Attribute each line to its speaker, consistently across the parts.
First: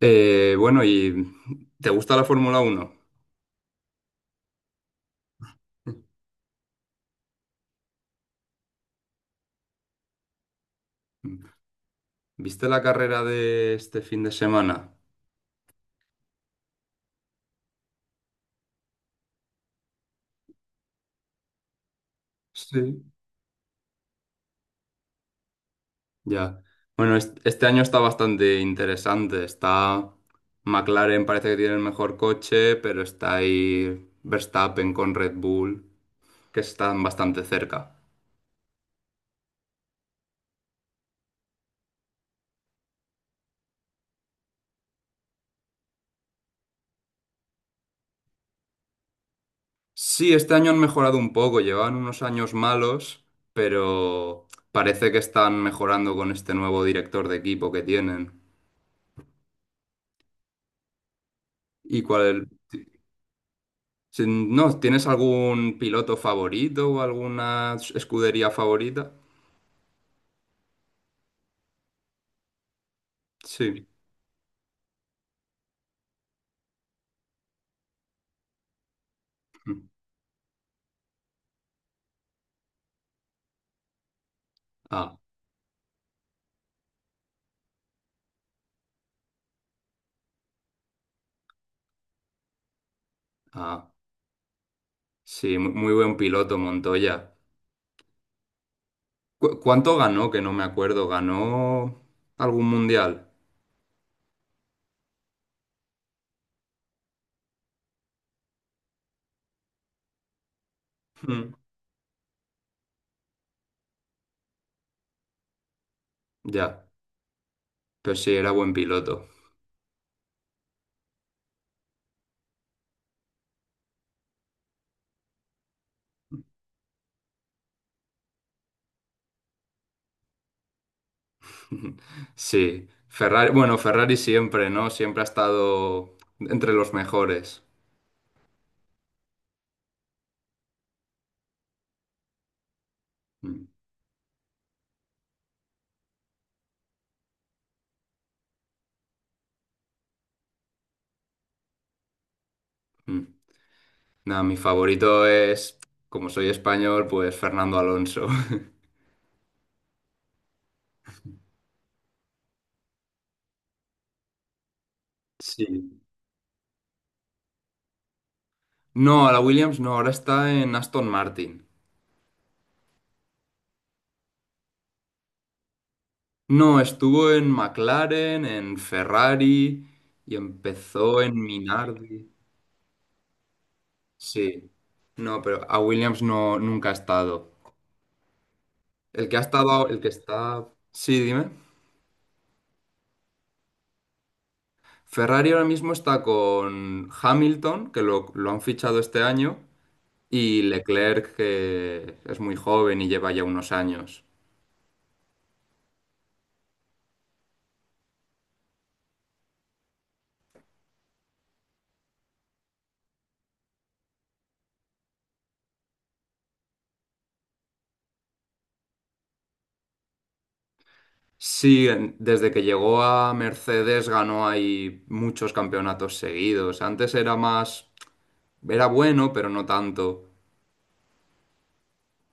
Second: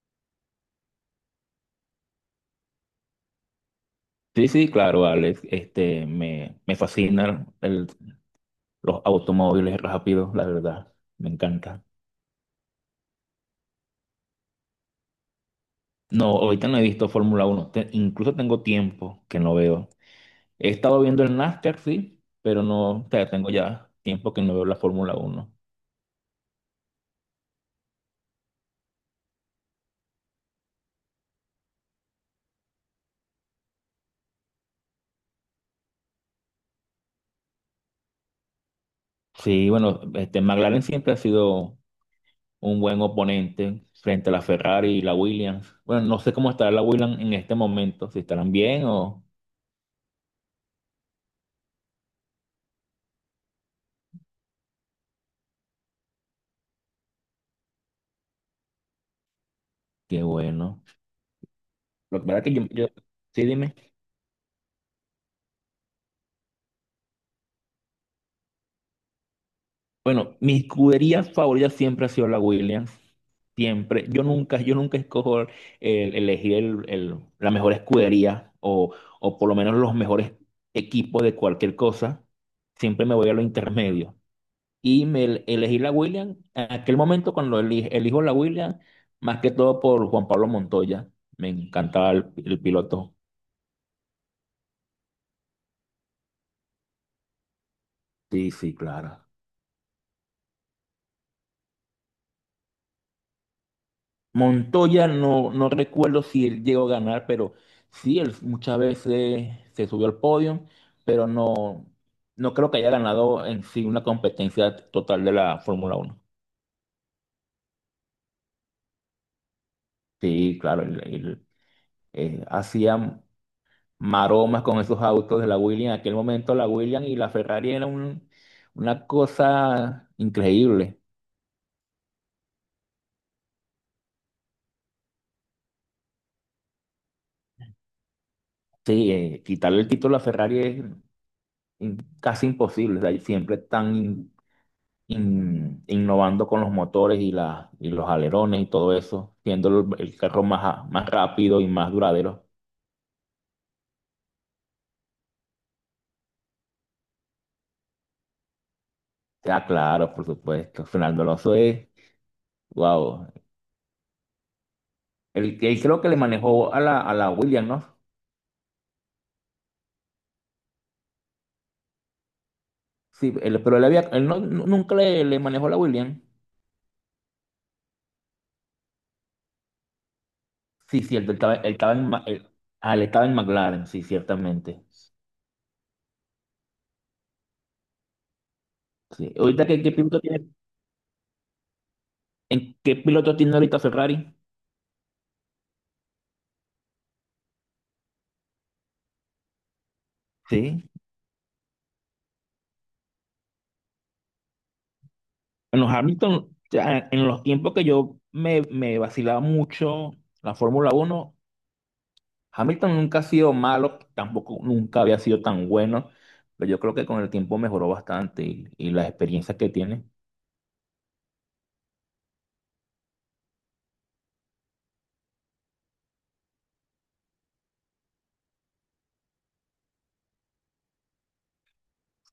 Speaker 1: Bueno, ¿y te gusta la Fórmula 1?
Speaker 2: Sí, sí, claro, Alex. Me fascinan los automóviles rápidos, la verdad. Me encanta.
Speaker 1: ¿Viste la carrera de este fin de semana?
Speaker 2: No, ahorita no he visto Fórmula Uno. Incluso tengo tiempo que no veo. He estado viendo el NASCAR, sí, pero no,
Speaker 1: Sí.
Speaker 2: o sea, tengo ya tiempo que no veo la Fórmula Uno.
Speaker 1: Ya. Bueno, este año está bastante interesante. Está McLaren, parece que tiene el mejor coche, pero está ahí Verstappen con Red Bull, que están bastante cerca.
Speaker 2: Sí, bueno, McLaren siempre ha sido un buen oponente frente a la Ferrari y la Williams. Bueno, no sé cómo estará la Williams en este momento, si estarán bien o.
Speaker 1: Sí, este año han mejorado un poco, llevaban unos años malos, pero parece que están mejorando con este nuevo director de equipo que tienen.
Speaker 2: Qué bueno.
Speaker 1: ¿Y
Speaker 2: Lo que pasa es
Speaker 1: cuál,
Speaker 2: que yo. Sí, dime.
Speaker 1: Si no, ¿tienes algún piloto favorito o alguna escudería favorita?
Speaker 2: Bueno, mis escuderías favoritas siempre ha sido la Williams.
Speaker 1: Sí.
Speaker 2: Siempre. Yo nunca escojo elegir la mejor escudería o por lo menos
Speaker 1: Mm.
Speaker 2: los mejores equipos de cualquier cosa. Siempre me voy a lo intermedio. Y
Speaker 1: Ah,
Speaker 2: me elegí la Williams. En aquel momento cuando elijo la Williams, más que todo por Juan Pablo Montoya. Me encantaba el piloto.
Speaker 1: ah, sí, muy buen piloto Montoya.
Speaker 2: Sí, sí, claro.
Speaker 1: ¿ cuánto ganó? Que no me acuerdo. ¿Ganó algún mundial?
Speaker 2: Montoya no recuerdo si él llegó a ganar, pero sí, él muchas veces se subió al podio, pero
Speaker 1: Mm.
Speaker 2: no creo que haya ganado en sí una competencia total de la Fórmula Uno.
Speaker 1: Ya, pero sí, era buen piloto.
Speaker 2: Sí, claro, él hacía maromas con esos autos de la Williams. En aquel momento la Williams y la Ferrari era una cosa increíble.
Speaker 1: Sí. Ferrari, bueno, Ferrari siempre, ¿no? Siempre ha estado entre los mejores.
Speaker 2: Sí, quitarle el título a Ferrari es casi imposible. O sea, siempre
Speaker 1: Mm,
Speaker 2: están innovando con los motores y los alerones y todo eso, siendo el carro más, más rápido y más duradero.
Speaker 1: mm. Nada, mi favorito es, como soy español, pues Fernando Alonso.
Speaker 2: Sea, claro, por supuesto. Fernando Alonso es, wow. Él
Speaker 1: Sí.
Speaker 2: creo que le manejó a la Williams, ¿no?
Speaker 1: No, a la Williams no, ahora está en Aston Martin.
Speaker 2: Sí, pero él, había, él no, nunca le manejó a la Williams.
Speaker 1: No, estuvo en McLaren, en Ferrari y
Speaker 2: Sí,
Speaker 1: empezó
Speaker 2: cierto,
Speaker 1: en
Speaker 2: él estaba en,
Speaker 1: Minardi.
Speaker 2: él estaba en McLaren, sí,
Speaker 1: Sí.
Speaker 2: ciertamente.
Speaker 1: No, pero a Williams no, nunca ha estado. El
Speaker 2: Sí.
Speaker 1: que ha
Speaker 2: Ahorita, ¿qué,
Speaker 1: estado,
Speaker 2: qué
Speaker 1: el que
Speaker 2: piloto tiene,
Speaker 1: está... Sí, dime.
Speaker 2: en, qué piloto tiene ahorita Ferrari?
Speaker 1: Ferrari ahora mismo está con Hamilton, que lo han fichado este año, y
Speaker 2: Sí.
Speaker 1: Leclerc, que es muy joven y lleva ya unos años.
Speaker 2: En los tiempos que yo me vacilaba mucho la Fórmula Uno. Hamilton nunca ha sido malo, tampoco nunca había sido tan bueno, pero yo creo que con el tiempo mejoró bastante y las experiencias que tiene.
Speaker 1: Sí, desde que llegó a Mercedes ganó ahí muchos campeonatos seguidos. Antes era más, era bueno, pero no tanto.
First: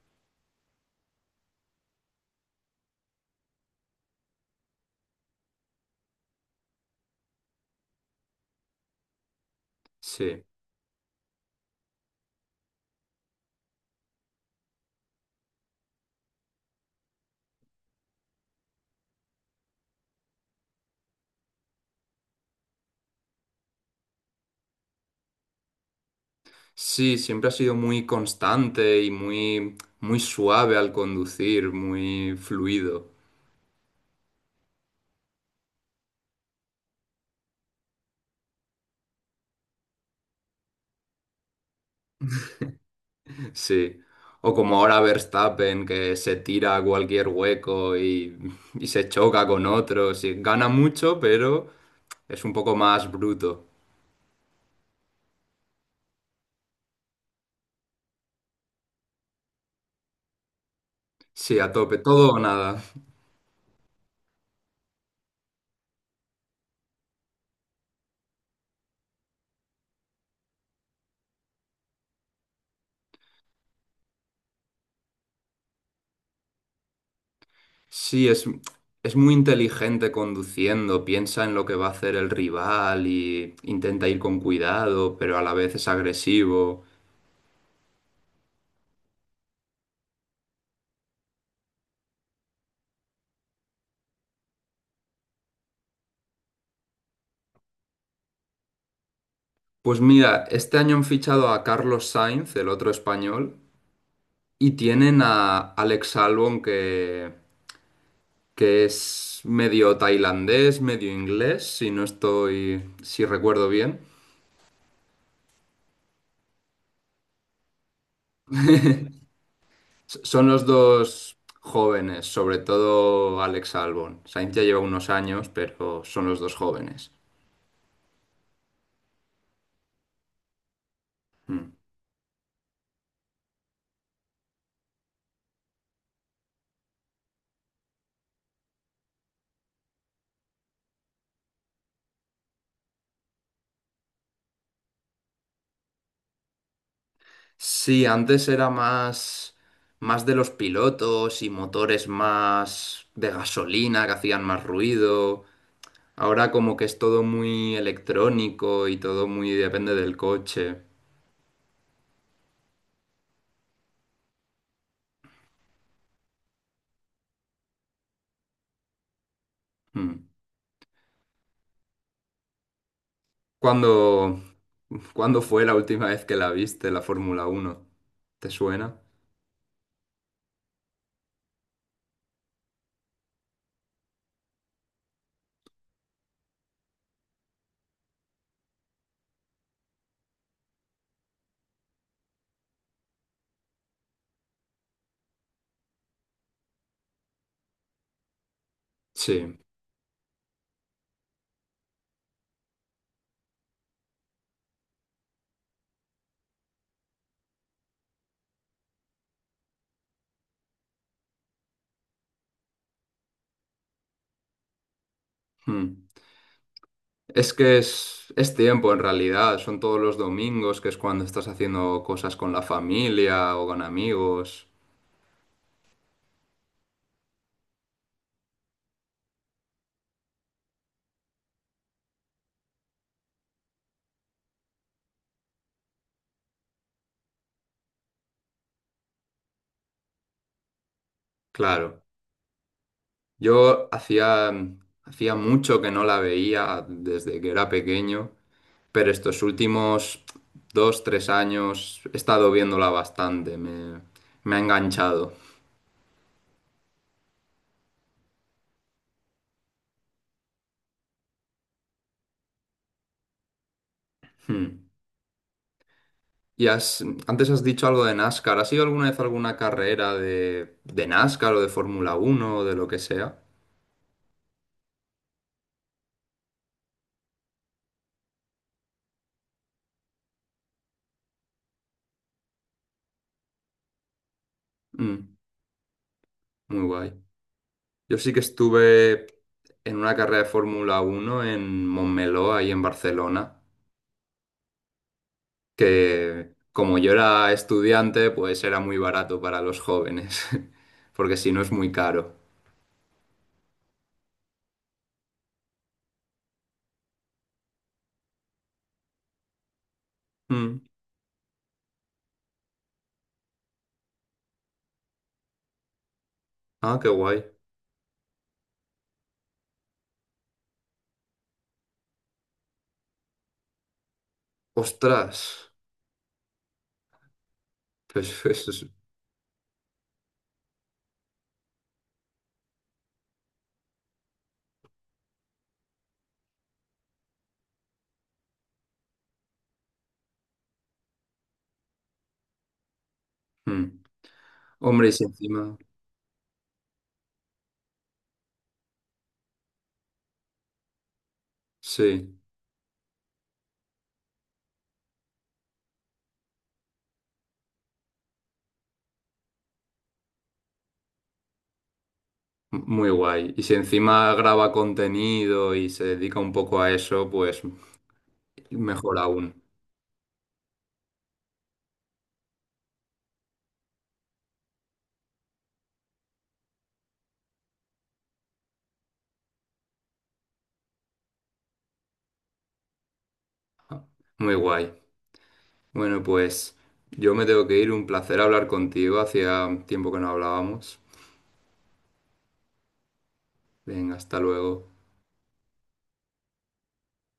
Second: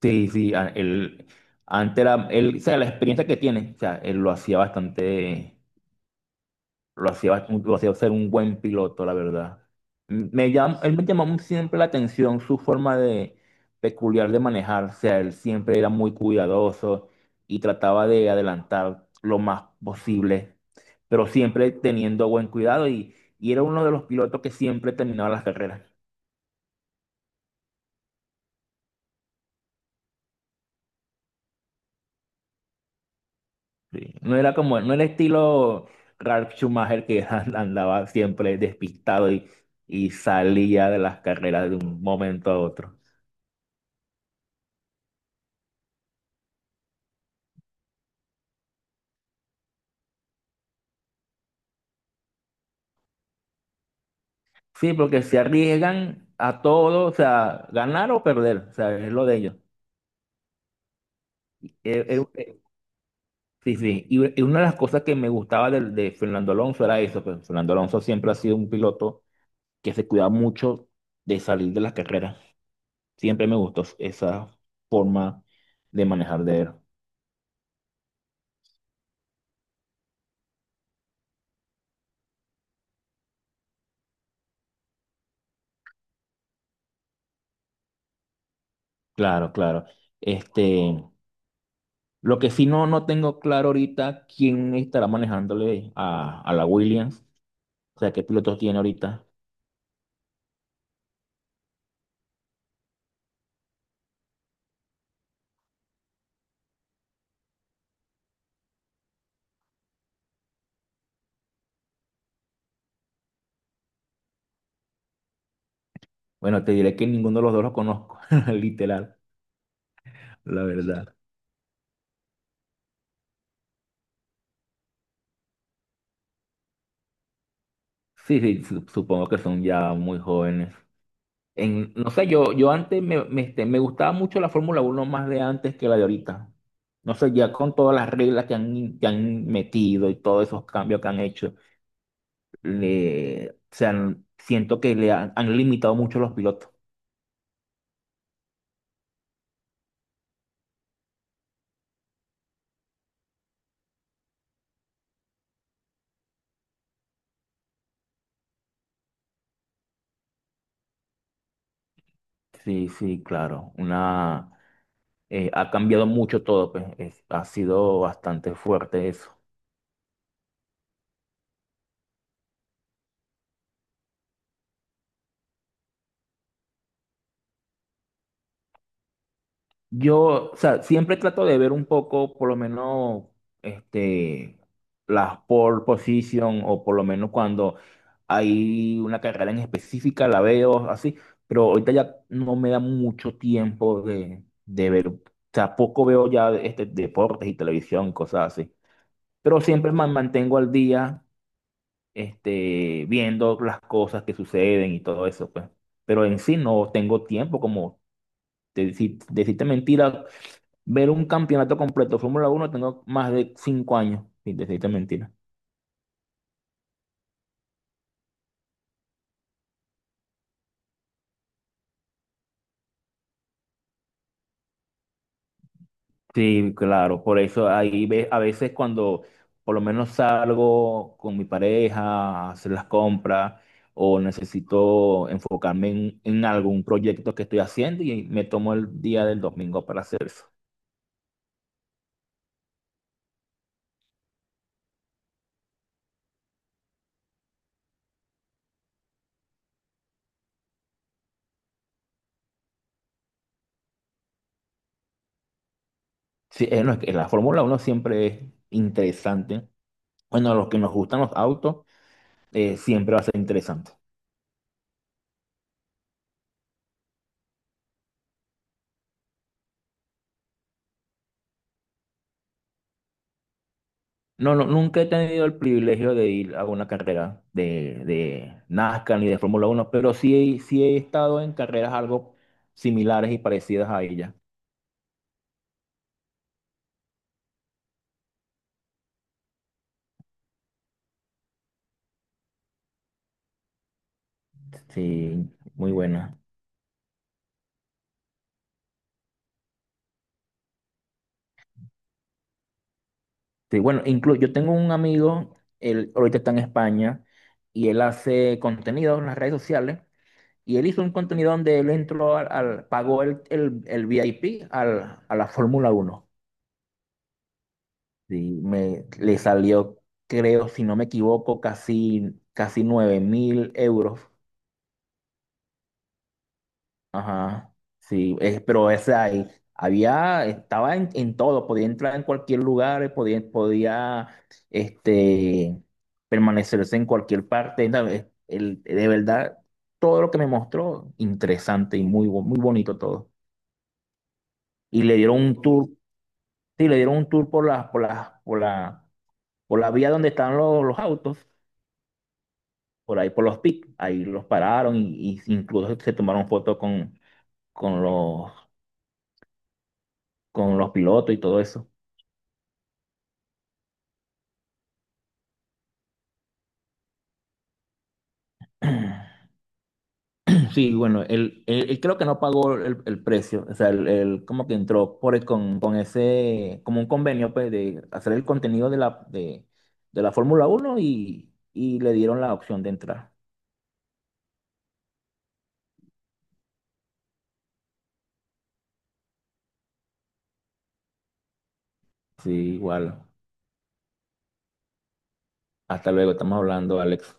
Speaker 2: Sí, sí, él, antes era, él, o sea, la experiencia que tiene, o sea, él lo hacía bastante. Lo hacía ser un buen piloto, la verdad.
Speaker 1: Sí.
Speaker 2: Él me llamó siempre la atención su forma de peculiar de manejar. O sea, él siempre era muy cuidadoso y trataba de adelantar lo más posible, pero siempre teniendo buen cuidado y era uno de los pilotos que siempre terminaba las carreras.
Speaker 1: Sí, siempre ha sido muy constante y muy suave al conducir, muy fluido.
Speaker 2: Sí. No era como, no era estilo Ralf Schumacher que andaba siempre despistado y salía de las carreras de un momento a otro.
Speaker 1: Sí. O como ahora Verstappen, que se tira a cualquier hueco y se choca con otros. Y gana mucho, pero es un poco más bruto.
Speaker 2: Sí, porque se arriesgan a todo, o sea, ganar o perder, o sea, es lo de ellos.
Speaker 1: Sí, a
Speaker 2: Eh,
Speaker 1: tope,
Speaker 2: eh,
Speaker 1: todo o
Speaker 2: eh,
Speaker 1: nada.
Speaker 2: sí, sí, y una de las cosas que me gustaba de Fernando Alonso era eso, que Fernando Alonso siempre ha sido un piloto que se cuida mucho de salir de las carreras. Siempre me gustó esa forma de manejar de él.
Speaker 1: Sí, es muy inteligente conduciendo, piensa en lo que va a hacer el rival y intenta ir con cuidado, pero a la vez es agresivo.
Speaker 2: Claro, claro. Este, lo que sí no tengo claro ahorita quién estará manejándole a la Williams, o sea, qué pilotos tiene ahorita.
Speaker 1: Pues mira, este año han fichado a Carlos Sainz, el otro español, y tienen a Alex Albon que es medio tailandés, medio inglés, si recuerdo bien.
Speaker 2: Bueno, te diré que ninguno de los dos los conozco, literal,
Speaker 1: Son
Speaker 2: la
Speaker 1: los
Speaker 2: verdad.
Speaker 1: dos jóvenes, sobre todo Alex Albon. Sainz ya lleva unos años, pero son los dos jóvenes.
Speaker 2: Sí, sí, supongo que son ya muy jóvenes.
Speaker 1: Mm.
Speaker 2: En, no sé, yo antes me gustaba mucho la Fórmula Uno más de antes que la de ahorita. No sé, ya con todas las reglas que han metido y todos esos cambios que han hecho, le, o sea, siento que le han limitado mucho los pilotos.
Speaker 1: Sí, antes era más, más de los pilotos y motores más de gasolina que hacían más ruido. Ahora como que es todo muy electrónico y todo muy depende del coche.
Speaker 2: Sí, sí, claro. Ha cambiado mucho todo, pues. Ha sido bastante fuerte eso.
Speaker 1: Mm. ¿Cuándo, ¿cuándo fue la última vez que la viste, la Fórmula 1? ¿Te suena?
Speaker 2: Yo, o sea, siempre trato de ver un poco, por lo menos, este, las pole position, o por lo menos cuando hay una carrera en específica, la veo así, pero ahorita ya no me da mucho tiempo de ver, o sea, poco veo ya deportes y televisión, cosas así,
Speaker 1: Sí.
Speaker 2: pero siempre me mantengo al día, viendo las cosas que suceden y todo eso, pues, pero en sí no tengo tiempo como decirte mentira, ver un campeonato completo de Fórmula Uno tengo más de 5 años, sin decirte mentira.
Speaker 1: Mm. Es que es tiempo en realidad, son todos los domingos, que es cuando estás haciendo cosas con la familia o con amigos.
Speaker 2: Sí, claro, por eso ahí ve, a veces cuando por lo menos salgo con mi pareja a hacer las compras o necesito enfocarme en algún proyecto que estoy haciendo y me tomo el día del domingo para hacer eso.
Speaker 1: Claro. Yo hacía, hacía mucho que no la veía desde que era pequeño, pero estos últimos dos, tres años he estado viéndola bastante, me ha enganchado.
Speaker 2: Sí, no, es que la Fórmula Uno siempre es interesante. Bueno, a los que nos gustan los autos, siempre va a ser interesante.
Speaker 1: Hmm. Antes has dicho algo de NASCAR, ¿has ido alguna vez a alguna carrera de NASCAR o de Fórmula 1 o de lo que sea?
Speaker 2: No, no, nunca he tenido el privilegio de ir a una carrera de NASCAR ni de Fórmula Uno, pero sí, sí he estado en carreras algo similares y parecidas a ella.
Speaker 1: Mm, muy guay. Yo sí que estuve en una carrera de Fórmula 1 en Montmeló, ahí en Barcelona,
Speaker 2: Sí, muy buena.
Speaker 1: que como yo era estudiante, pues era muy barato para los jóvenes, porque si no es muy caro.
Speaker 2: Sí, bueno, incluso yo tengo un amigo, él ahorita está en España y él hace contenido en las redes sociales y
Speaker 1: Mm.
Speaker 2: él hizo un contenido donde él entró pagó el VIP a la Fórmula Uno.
Speaker 1: Ah, qué guay.
Speaker 2: Sí, le salió, creo, si no me equivoco, casi, casi 9 mil euros.
Speaker 1: Ostras,
Speaker 2: Ajá,
Speaker 1: pues
Speaker 2: sí, es,
Speaker 1: eso es...
Speaker 2: pero ese ahí, había, estaba en, todo, podía entrar en cualquier lugar, podía, este, permanecerse en cualquier parte. No, de verdad, todo lo que me mostró, interesante y muy bonito todo.
Speaker 1: Mm.
Speaker 2: Y
Speaker 1: Hombre, y
Speaker 2: le
Speaker 1: si
Speaker 2: dieron un
Speaker 1: encima...
Speaker 2: tour, sí, le dieron un tour por la vía donde están los autos.
Speaker 1: Sí,
Speaker 2: Por ahí por los PIC. Ahí los pararon y incluso se tomaron fotos con los con los pilotos y todo eso.
Speaker 1: muy guay. Y si encima graba contenido y se dedica un poco a eso, pues mejor aún.
Speaker 2: Sí, bueno, él creo que no pagó el precio, o sea, él como que entró con ese, como un convenio, pues, de hacer el contenido de la Fórmula Uno y le dieron la opción de entrar.
Speaker 1: Muy guay. Bueno, pues yo me tengo que ir. Un placer hablar contigo. Hacía tiempo que no hablábamos.
Speaker 2: Sí, igual.
Speaker 1: Venga, hasta luego.
Speaker 2: Hasta luego, estamos hablando, Alex.